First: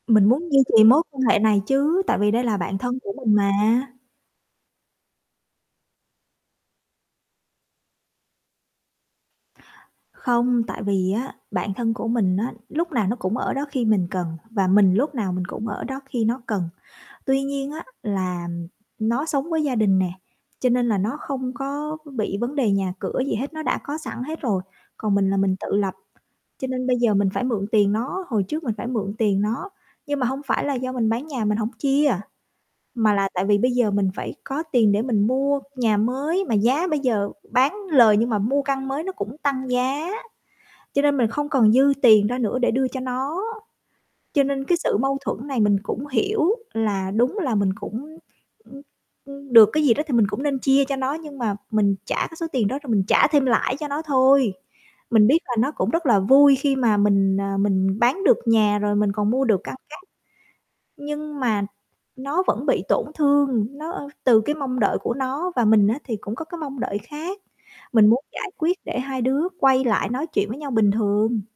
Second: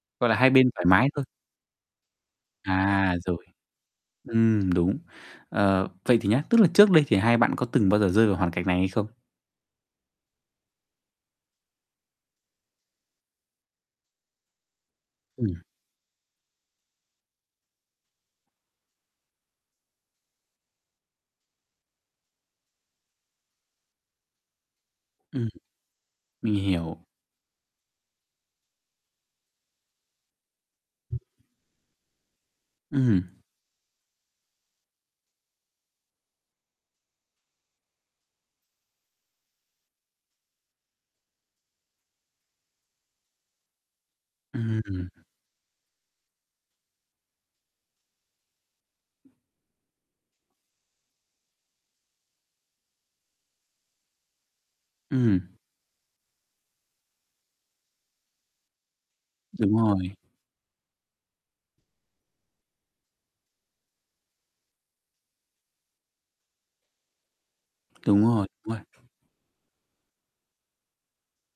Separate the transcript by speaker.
Speaker 1: Mình
Speaker 2: Gọi là, hai
Speaker 1: muốn duy
Speaker 2: bên
Speaker 1: trì
Speaker 2: thoải
Speaker 1: mối
Speaker 2: mái
Speaker 1: quan
Speaker 2: thôi.
Speaker 1: hệ này chứ, tại vì đây là bạn thân của
Speaker 2: À,
Speaker 1: mình
Speaker 2: rồi,
Speaker 1: mà.
Speaker 2: ừm, đúng. Ờ, vậy thì nhá, tức là trước đây thì hai bạn có từng bao giờ rơi vào hoàn cảnh này hay không?
Speaker 1: Không, tại vì á, bạn thân của mình á, lúc nào nó cũng ở đó khi mình cần và mình lúc nào mình
Speaker 2: Ừm.
Speaker 1: cũng ở đó khi nó cần. Tuy nhiên á là nó sống với gia đình nè, cho nên là nó không có bị vấn đề nhà cửa gì hết, nó đã có sẵn hết rồi, còn mình là
Speaker 2: Ừm,
Speaker 1: mình tự lập,
Speaker 2: mình
Speaker 1: cho nên bây
Speaker 2: hiểu.
Speaker 1: giờ mình phải mượn tiền nó. Hồi trước mình phải mượn tiền nó, nhưng mà hông phải là do mình bán nhà mình hổng chia, mà
Speaker 2: Ừm.
Speaker 1: là tại vì bây giờ mình phải có tiền để mình mua nhà mới, mà giá bây giờ bán lời nhưng mà mua căn mới nó cũng tăng giá, cho nên mình không còn dư tiền ra nữa để đưa cho nó. Cho nên cái sự
Speaker 2: Ừm.
Speaker 1: mâu thuẫn này mình cũng hiểu là đúng là mình cũng, ưm, ưm, được cái gì đó thì mình cũng nên chia cho nó, nhưng mà mình trả cái số tiền đó rồi mình trả thêm lãi cho nó thôi. Mình biết
Speaker 2: Ừm.
Speaker 1: là nó cũng rất là vui khi mà mình, à, mình bán được nhà rồi, mình còn mua được căn
Speaker 2: Đúng
Speaker 1: khác,
Speaker 2: rồi.
Speaker 1: nhưng mà nó vẫn bị tổn thương, nó, ơ từ cái mong đợi của nó và mình á thì cũng có cái mong đợi khác. Mình muốn
Speaker 2: Đúng rồi,
Speaker 1: giải
Speaker 2: đúng
Speaker 1: quyết để
Speaker 2: rồi.
Speaker 1: hai đứa quay lại nói chuyện với nhau bình thường.